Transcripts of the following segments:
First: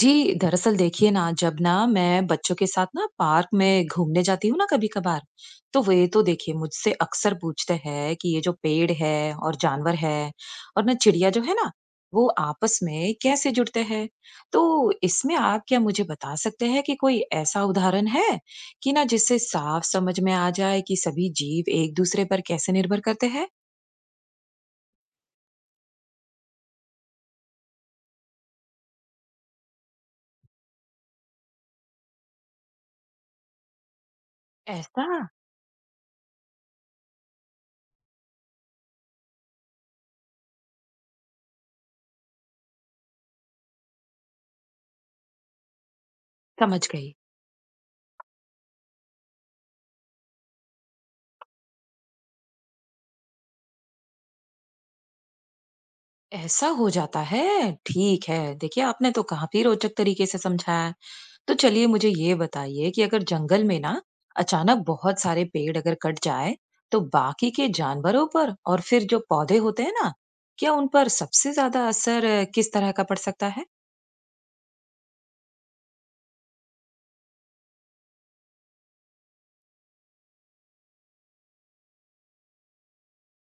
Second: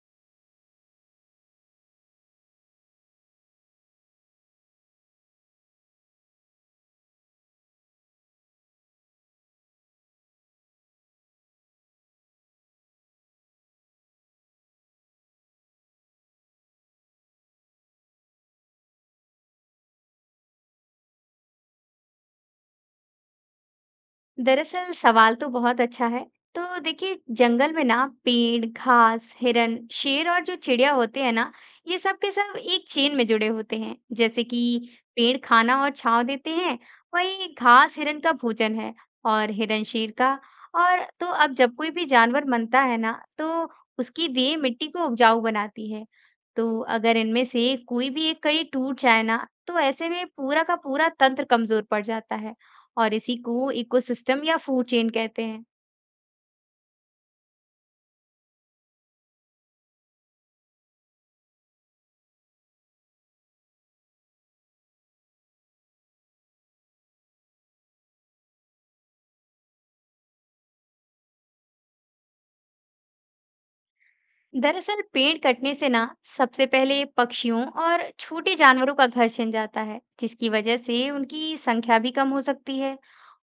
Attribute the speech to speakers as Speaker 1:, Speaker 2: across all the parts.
Speaker 1: जी, दरअसल देखिए ना, जब ना मैं बच्चों के साथ ना पार्क में घूमने जाती हूँ ना कभी-कभार, तो वे तो देखिए मुझसे अक्सर पूछते हैं कि ये जो पेड़ है और जानवर है और ना चिड़िया जो है ना, वो आपस में कैसे जुड़ते हैं? तो इसमें आप क्या मुझे बता सकते हैं कि कोई ऐसा उदाहरण है कि ना जिससे साफ समझ में आ जाए कि सभी जीव एक दूसरे पर कैसे निर्भर करते हैं?
Speaker 2: दरअसल सवाल तो बहुत अच्छा है। तो देखिए, जंगल में ना पेड़, घास, हिरन, शेर और जो चिड़िया होते हैं ना, ये सब के सब एक चेन में जुड़े होते हैं। जैसे कि
Speaker 1: ऐसा?
Speaker 2: पेड़ खाना और छांव देते हैं, वही घास हिरन का भोजन है, और हिरन शेर का। और तो अब जब कोई भी जानवर मरता है ना, तो उसकी देह मिट्टी को उपजाऊ बनाती है। तो
Speaker 1: समझ गई।
Speaker 2: अगर इनमें से कोई भी एक कड़ी टूट जाए ना, तो ऐसे में पूरा का पूरा तंत्र कमजोर पड़ जाता है। और इसी को इकोसिस्टम या फूड चेन कहते हैं।
Speaker 1: ऐसा हो जाता है? ठीक है। देखिए, आपने तो काफ़ी रोचक तरीके से समझाया है। तो चलिए मुझे ये बताइए कि अगर जंगल में ना अचानक बहुत सारे पेड़ अगर कट जाए, तो बाकी के जानवरों पर और फिर जो पौधे होते हैं ना, क्या उन पर सबसे ज़्यादा असर किस तरह का पड़ सकता है?
Speaker 2: दरअसल पेड़ कटने से ना, सबसे पहले पक्षियों और छोटे जानवरों का घर छिन जाता है, जिसकी वजह से उनकी संख्या भी कम हो सकती है।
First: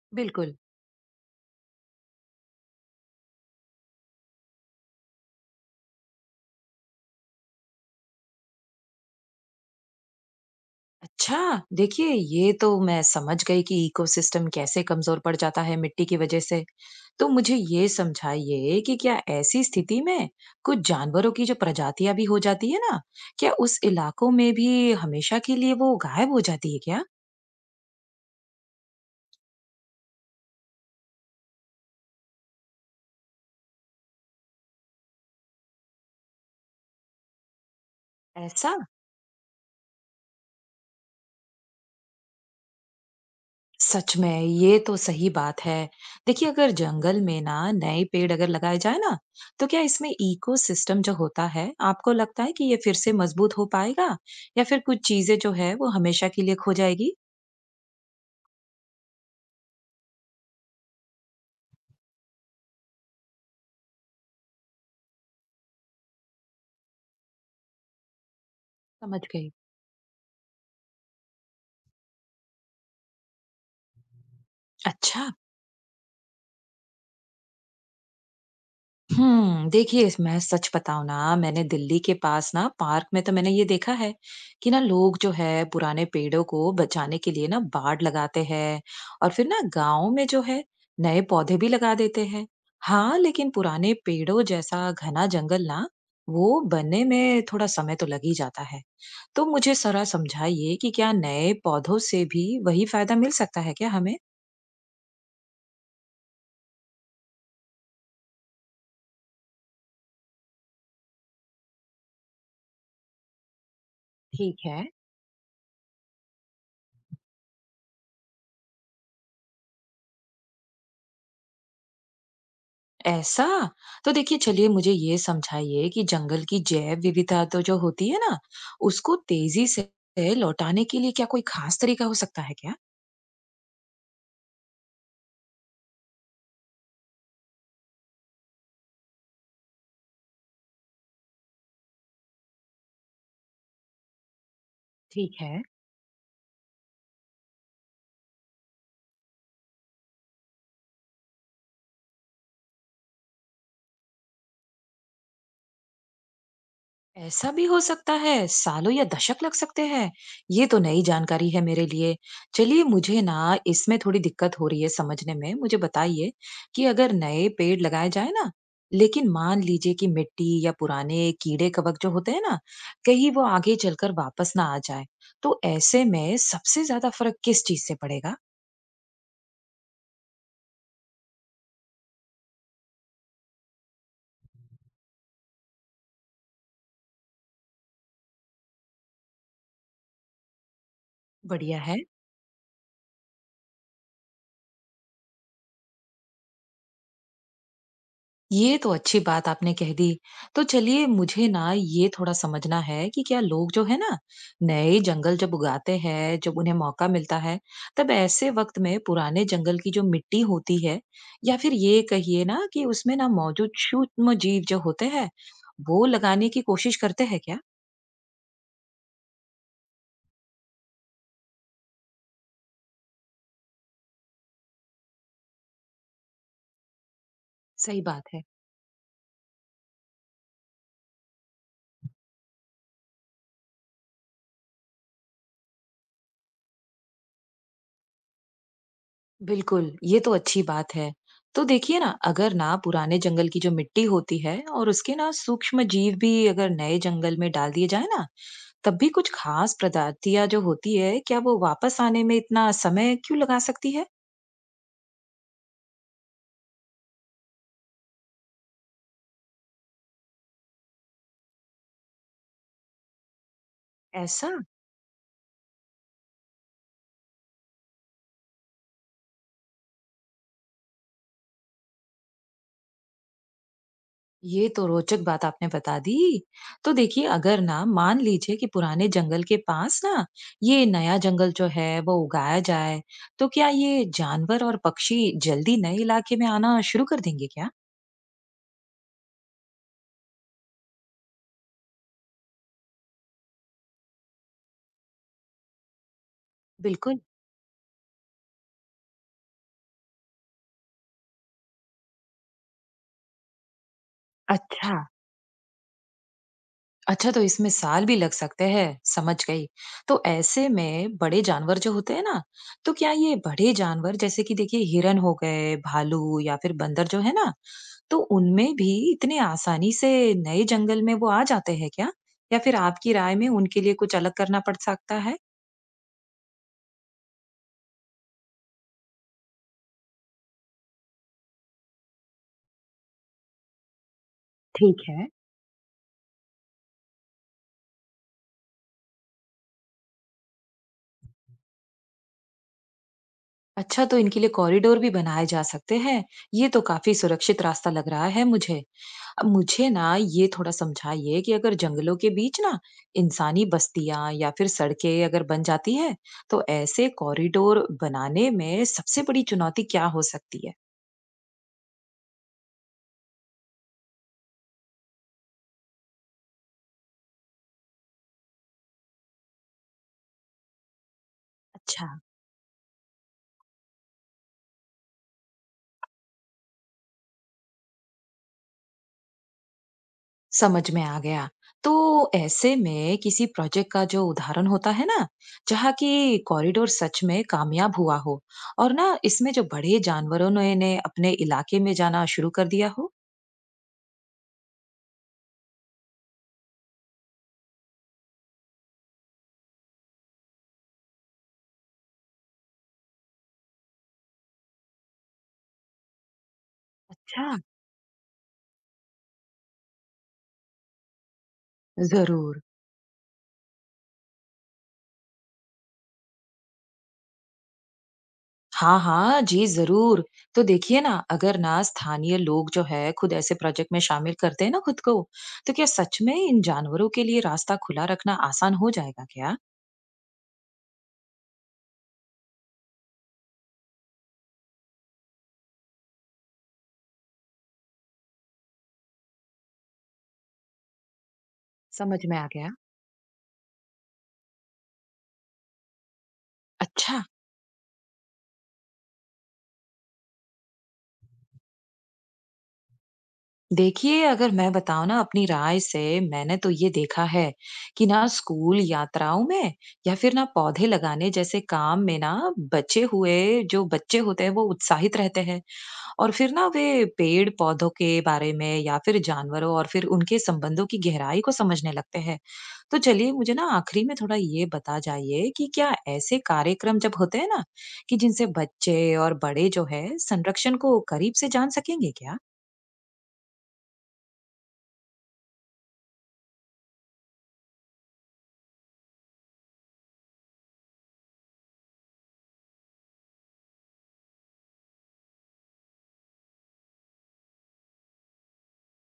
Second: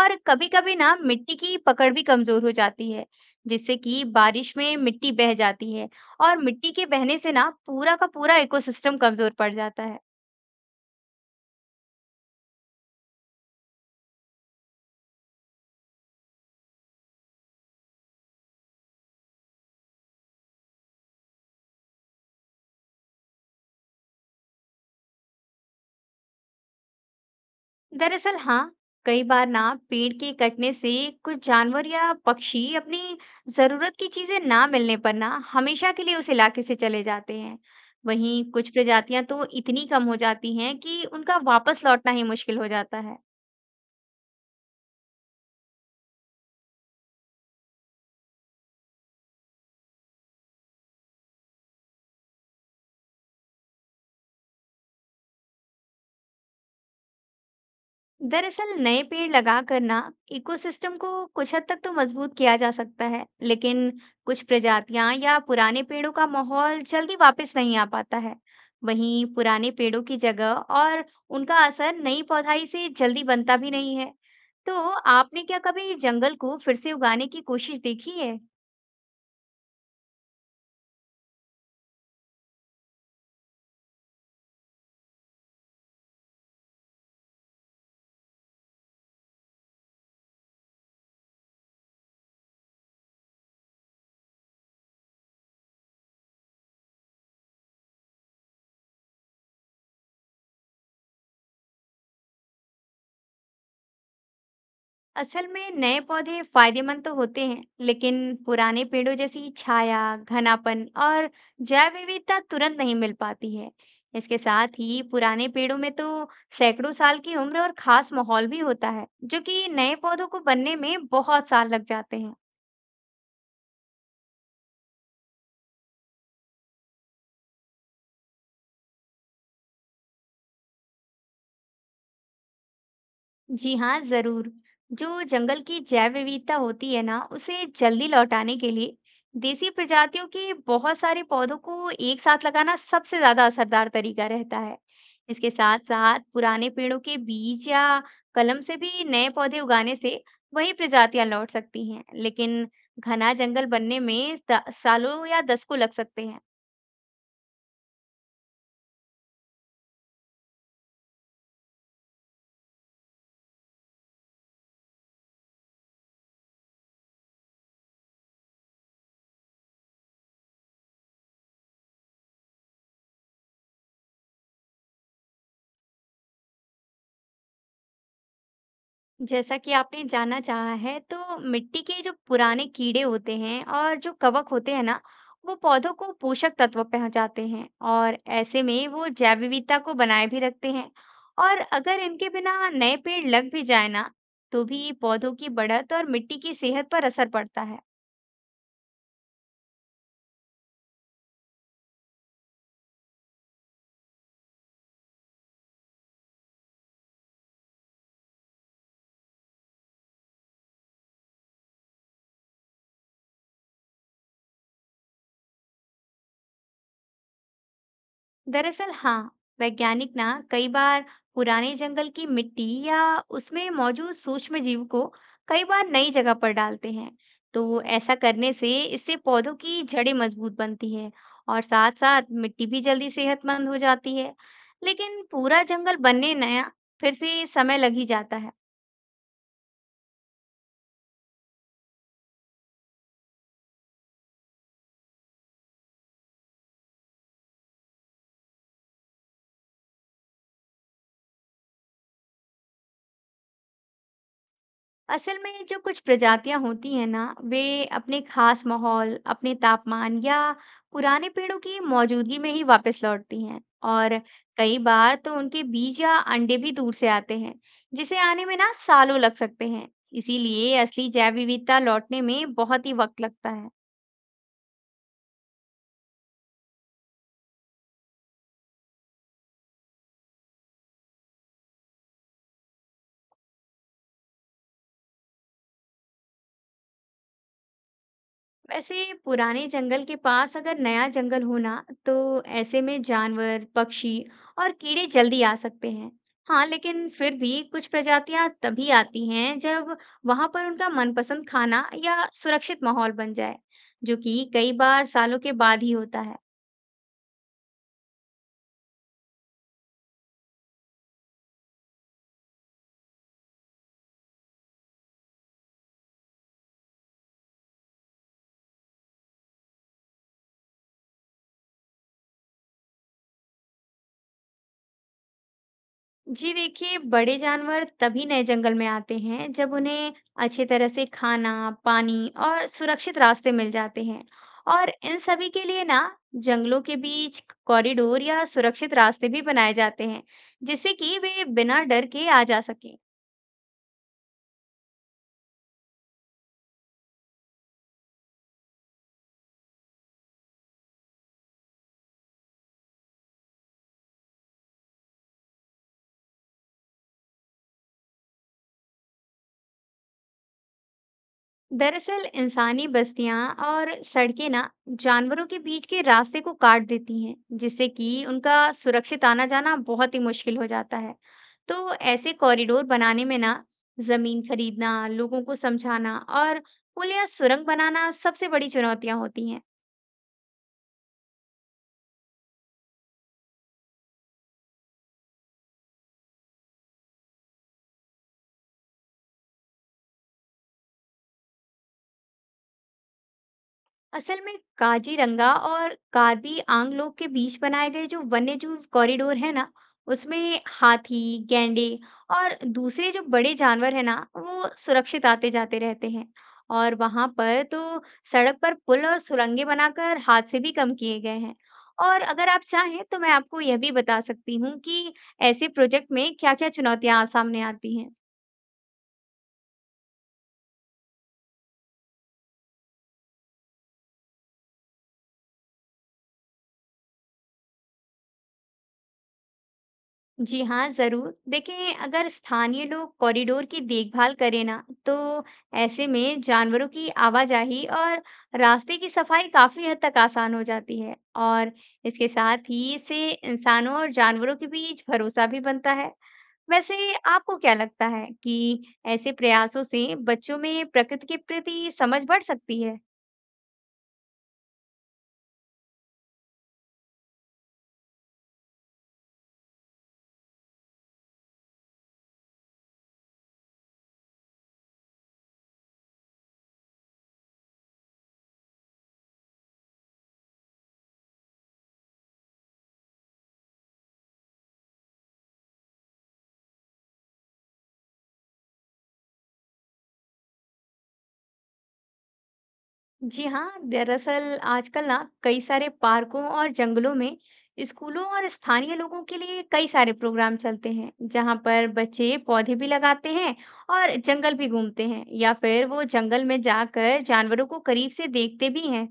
Speaker 2: और
Speaker 1: बिल्कुल।
Speaker 2: कभी-कभी ना मिट्टी की पकड़ भी कमजोर हो जाती है, जिससे कि बारिश में मिट्टी बह जाती है। और मिट्टी के बहने से ना पूरा का पूरा इकोसिस्टम कमजोर पड़ जाता है।
Speaker 1: अच्छा! देखिए, ये तो मैं समझ गई कि इकोसिस्टम कैसे कमज़ोर पड़ जाता है मिट्टी की वजह से। तो मुझे ये समझाइए कि क्या ऐसी स्थिति में कुछ जानवरों की जो प्रजातियाँ भी हो जाती है ना, क्या उस इलाकों में भी हमेशा के लिए वो गायब हो जाती है क्या?
Speaker 2: दरअसल हाँ, कई बार ना पेड़ के कटने से कुछ जानवर या पक्षी अपनी जरूरत की चीजें ना मिलने पर ना हमेशा के लिए उस इलाके से चले जाते हैं। वहीं कुछ
Speaker 1: ऐसा?
Speaker 2: प्रजातियां तो इतनी कम हो जाती हैं कि उनका वापस लौटना ही मुश्किल हो जाता है।
Speaker 1: सच में ये तो सही बात है। देखिए अगर जंगल में ना नए पेड़ अगर लगाए जाए ना, तो क्या इसमें इकोसिस्टम जो होता है, आपको लगता है कि ये फिर से मजबूत हो पाएगा? या फिर कुछ चीजें जो है वो हमेशा के लिए खो जाएगी?
Speaker 2: दरअसल नए पेड़ लगाकर ना इकोसिस्टम को कुछ हद तक तो मजबूत किया जा सकता है, लेकिन कुछ प्रजातियां या पुराने पेड़ों का माहौल जल्दी वापस नहीं आ पाता है। वहीं
Speaker 1: समझ गई।
Speaker 2: पुराने पेड़ों की जगह और उनका असर नई पौधाई से जल्दी बनता भी नहीं है। तो
Speaker 1: अच्छा।
Speaker 2: आपने क्या कभी जंगल को फिर से उगाने की कोशिश देखी है?
Speaker 1: देखिए मैं सच बताऊं ना मैंने दिल्ली के पास ना पार्क में तो मैंने ये देखा है कि ना लोग जो है पुराने पेड़ों को बचाने के लिए ना बाड़ लगाते हैं और फिर ना गांव में जो है नए पौधे भी लगा देते हैं। हाँ लेकिन पुराने पेड़ों जैसा घना जंगल ना वो बनने में थोड़ा समय तो लग ही जाता है। तो मुझे जरा समझाइए कि क्या नए पौधों से भी वही फायदा मिल सकता है क्या हमें।
Speaker 2: असल में नए पौधे फायदेमंद तो होते हैं, लेकिन पुराने पेड़ों जैसी छाया, घनापन और जैव विविधता तुरंत नहीं मिल पाती है। इसके
Speaker 1: ठीक
Speaker 2: साथ
Speaker 1: है।
Speaker 2: ही पुराने पेड़ों में तो सैकड़ों साल की उम्र और खास माहौल भी होता है, जो कि नए पौधों को बनने में बहुत साल लग जाते हैं।
Speaker 1: ऐसा? तो देखिए चलिए मुझे ये समझाइए कि जंगल की जैव विविधता तो जो होती है ना, उसको तेजी से लौटाने के लिए क्या कोई खास तरीका हो सकता है क्या?
Speaker 2: जी हाँ, जरूर। जो जंगल की जैव विविधता होती है ना, उसे जल्दी लौटाने के लिए देसी प्रजातियों के बहुत सारे पौधों को एक साथ लगाना सबसे ज्यादा असरदार तरीका रहता है।
Speaker 1: ठीक
Speaker 2: इसके
Speaker 1: है।
Speaker 2: साथ साथ पुराने पेड़ों के बीज या कलम से भी नए पौधे उगाने से वही प्रजातियां लौट सकती हैं, लेकिन घना जंगल बनने में सालों या दशकों लग सकते हैं।
Speaker 1: ऐसा भी हो सकता है सालों या दशक लग सकते हैं। ये तो नई जानकारी है मेरे लिए। चलिए मुझे ना इसमें थोड़ी दिक्कत हो रही है समझने में, मुझे बताइए कि अगर नए पेड़ लगाए जाए ना, लेकिन मान लीजिए कि मिट्टी या पुराने कीड़े कवक जो होते हैं ना, कहीं वो आगे चलकर वापस ना आ जाए, तो ऐसे में सबसे ज्यादा फर्क किस चीज से पड़ेगा?
Speaker 2: जैसा कि आपने जाना चाहा है, तो मिट्टी के जो पुराने कीड़े होते हैं और जो कवक होते हैं ना, वो पौधों को पोषक तत्व पहुंचाते हैं, और ऐसे में वो जैव विविधता को बनाए भी रखते हैं। और
Speaker 1: बढ़िया है।
Speaker 2: अगर इनके बिना नए पेड़ लग भी जाए ना, तो भी पौधों की बढ़त और मिट्टी की सेहत पर असर पड़ता है।
Speaker 1: ये तो अच्छी बात आपने कह दी। तो चलिए मुझे ना ये थोड़ा समझना है कि क्या लोग जो है ना नए जंगल जब उगाते हैं, जब उन्हें मौका मिलता है, तब ऐसे वक़्त में पुराने जंगल की जो मिट्टी होती है या फिर ये कहिए ना कि उसमें ना मौजूद सूक्ष्म जीव जो होते हैं, वो लगाने की कोशिश करते हैं क्या?
Speaker 2: दरअसल हाँ, वैज्ञानिक ना कई बार पुराने जंगल की मिट्टी या उसमें मौजूद सूक्ष्म जीव को कई बार नई जगह पर डालते हैं। तो
Speaker 1: सही
Speaker 2: ऐसा
Speaker 1: बात है।
Speaker 2: करने से इससे पौधों की जड़ें मजबूत बनती है, और साथ साथ मिट्टी भी जल्दी सेहतमंद हो जाती है। लेकिन पूरा जंगल बनने नया फिर से समय लग ही जाता है।
Speaker 1: बिल्कुल, ये तो अच्छी बात है। तो देखिए ना, अगर ना पुराने जंगल की जो मिट्टी होती है और उसके ना सूक्ष्म जीव भी अगर नए जंगल में डाल दिए जाए ना, तब भी कुछ खास प्रजातियां जो होती है क्या वो वापस आने में इतना समय क्यों लगा सकती है?
Speaker 2: असल में जो कुछ प्रजातियां होती हैं ना, वे अपने खास माहौल, अपने तापमान या पुराने पेड़ों की मौजूदगी में ही वापस लौटती हैं। और
Speaker 1: ऐसा।
Speaker 2: कई बार तो उनके बीज या अंडे भी दूर से आते हैं, जिसे आने में ना सालों लग सकते हैं। इसीलिए असली जैव विविधता लौटने में बहुत ही वक्त लगता है।
Speaker 1: ये तो रोचक बात आपने बता दी। तो देखिए अगर ना मान लीजिए कि पुराने जंगल के पास ना ये नया जंगल जो है वो उगाया जाए, तो क्या ये जानवर और पक्षी जल्दी नए इलाके में आना शुरू कर देंगे क्या?
Speaker 2: वैसे पुराने जंगल के पास अगर नया जंगल होना, तो ऐसे में जानवर, पक्षी और कीड़े जल्दी आ सकते हैं। हाँ, लेकिन
Speaker 1: बिल्कुल।
Speaker 2: फिर भी कुछ प्रजातियां तभी आती हैं जब वहां पर उनका मनपसंद खाना या सुरक्षित माहौल बन जाए, जो कि कई
Speaker 1: अच्छा।
Speaker 2: बार सालों के बाद ही होता है।
Speaker 1: अच्छा तो इसमें साल भी लग सकते हैं, समझ गई। तो ऐसे में बड़े जानवर जो होते हैं ना, तो क्या ये बड़े जानवर जैसे कि देखिए हिरन हो गए, भालू या फिर बंदर जो है ना, तो उनमें भी इतने आसानी से नए जंगल में वो आ जाते हैं क्या, या फिर आपकी राय में उनके लिए कुछ अलग करना पड़ सकता है?
Speaker 2: जी देखिए, बड़े जानवर तभी नए जंगल में आते हैं जब उन्हें अच्छे तरह से खाना, पानी और सुरक्षित रास्ते मिल जाते हैं। और
Speaker 1: ठीक
Speaker 2: इन
Speaker 1: है।
Speaker 2: सभी के लिए ना जंगलों के बीच कॉरिडोर या सुरक्षित रास्ते भी बनाए जाते हैं, जिससे कि वे बिना डर के आ जा सकें।
Speaker 1: अच्छा तो इनके लिए कॉरिडोर भी बनाए जा सकते हैं। ये तो काफी सुरक्षित रास्ता लग रहा है मुझे। अब मुझे ना ये थोड़ा समझाइए कि अगर जंगलों के बीच ना इंसानी बस्तियां या फिर सड़कें अगर बन जाती है, तो ऐसे कॉरिडोर बनाने में सबसे बड़ी चुनौती क्या हो सकती है?
Speaker 2: दरअसल इंसानी बस्तियां और सड़कें ना जानवरों के बीच के रास्ते को काट देती हैं, जिससे कि उनका सुरक्षित आना जाना बहुत ही मुश्किल हो जाता है। तो
Speaker 1: अच्छा।
Speaker 2: ऐसे कॉरिडोर बनाने में ना जमीन खरीदना, लोगों को समझाना और पुल या सुरंग बनाना सबसे बड़ी चुनौतियां होती हैं।
Speaker 1: समझ में आ गया। तो ऐसे में किसी प्रोजेक्ट का जो उदाहरण होता है ना, जहाँ की कॉरिडोर सच में कामयाब हुआ हो और ना इसमें जो बड़े जानवरों ने अपने इलाके में जाना शुरू कर दिया हो।
Speaker 2: असल में काजीरंगा और कार्बी आंगलों के बीच बनाए गए जो वन्यजीव कॉरिडोर है ना, उसमें हाथी, गैंडे और दूसरे जो बड़े जानवर है ना, वो सुरक्षित आते जाते रहते हैं। और वहां
Speaker 1: अच्छा।
Speaker 2: पर तो सड़क पर पुल और सुरंगें बनाकर हादसे भी कम किए गए हैं। और अगर आप
Speaker 1: जरूर।
Speaker 2: चाहें तो मैं आपको यह भी बता सकती हूँ कि ऐसे प्रोजेक्ट में क्या-क्या चुनौतियां सामने आती हैं।
Speaker 1: हाँ, हाँ, जी, ज़रूर। तो देखिए ना, अगर ना स्थानीय लोग जो है खुद ऐसे प्रोजेक्ट में शामिल करते हैं ना खुद को, तो क्या सच में इन जानवरों के लिए रास्ता खुला रखना आसान हो जाएगा क्या?
Speaker 2: जी हाँ, ज़रूर। देखिए, अगर स्थानीय लोग कॉरिडोर की देखभाल करें ना, तो ऐसे में जानवरों की आवाजाही और रास्ते की सफाई काफ़ी हद तक आसान हो जाती है। और
Speaker 1: समझ
Speaker 2: इसके
Speaker 1: में आ गया।
Speaker 2: साथ ही इससे इंसानों और जानवरों के बीच भरोसा भी बनता है। वैसे
Speaker 1: अच्छा।
Speaker 2: आपको क्या लगता है कि ऐसे प्रयासों से बच्चों में प्रकृति के प्रति समझ बढ़ सकती है?
Speaker 1: देखिए अगर मैं बताऊं ना अपनी राय से, मैंने तो ये देखा है कि ना स्कूल यात्राओं में या फिर ना पौधे लगाने जैसे काम में ना बचे हुए जो बच्चे होते हैं वो उत्साहित रहते हैं, और फिर ना वे पेड़-पौधों के बारे में या फिर जानवरों और फिर उनके संबंधों की गहराई को समझने लगते हैं। तो चलिए मुझे ना आखिरी में थोड़ा ये बता जाइए कि क्या ऐसे कार्यक्रम जब होते हैं ना कि जिनसे बच्चे और बड़े जो है संरक्षण को करीब से जान सकेंगे क्या?
Speaker 2: जी हाँ, दरअसल आजकल ना कई सारे पार्कों और जंगलों में स्कूलों और स्थानीय लोगों के लिए कई सारे प्रोग्राम चलते हैं, जहाँ पर बच्चे पौधे भी लगाते हैं और जंगल भी घूमते हैं, या फिर वो जंगल में जाकर जानवरों को करीब से देखते भी हैं।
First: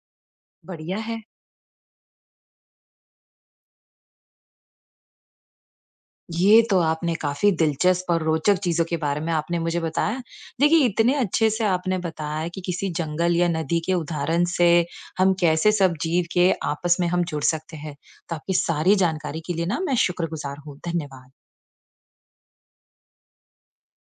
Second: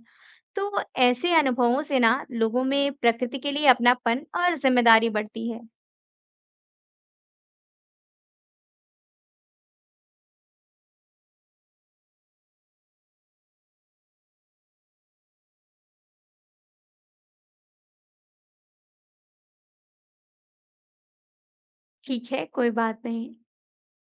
Speaker 2: तो
Speaker 1: बढ़िया है।
Speaker 2: ऐसे अनुभवों से ना लोगों में प्रकृति के लिए अपनापन और जिम्मेदारी बढ़ती है।
Speaker 1: ये तो आपने काफ़ी दिलचस्प और रोचक चीज़ों के बारे में आपने मुझे बताया। देखिए, इतने अच्छे से आपने बताया कि किसी जंगल या नदी के उदाहरण से हम कैसे सब जीव के आपस में हम जुड़ सकते हैं। तो आपकी सारी जानकारी के लिए ना मैं शुक्रगुज़ार हूँ। धन्यवाद।
Speaker 2: ठीक है, कोई बात नहीं।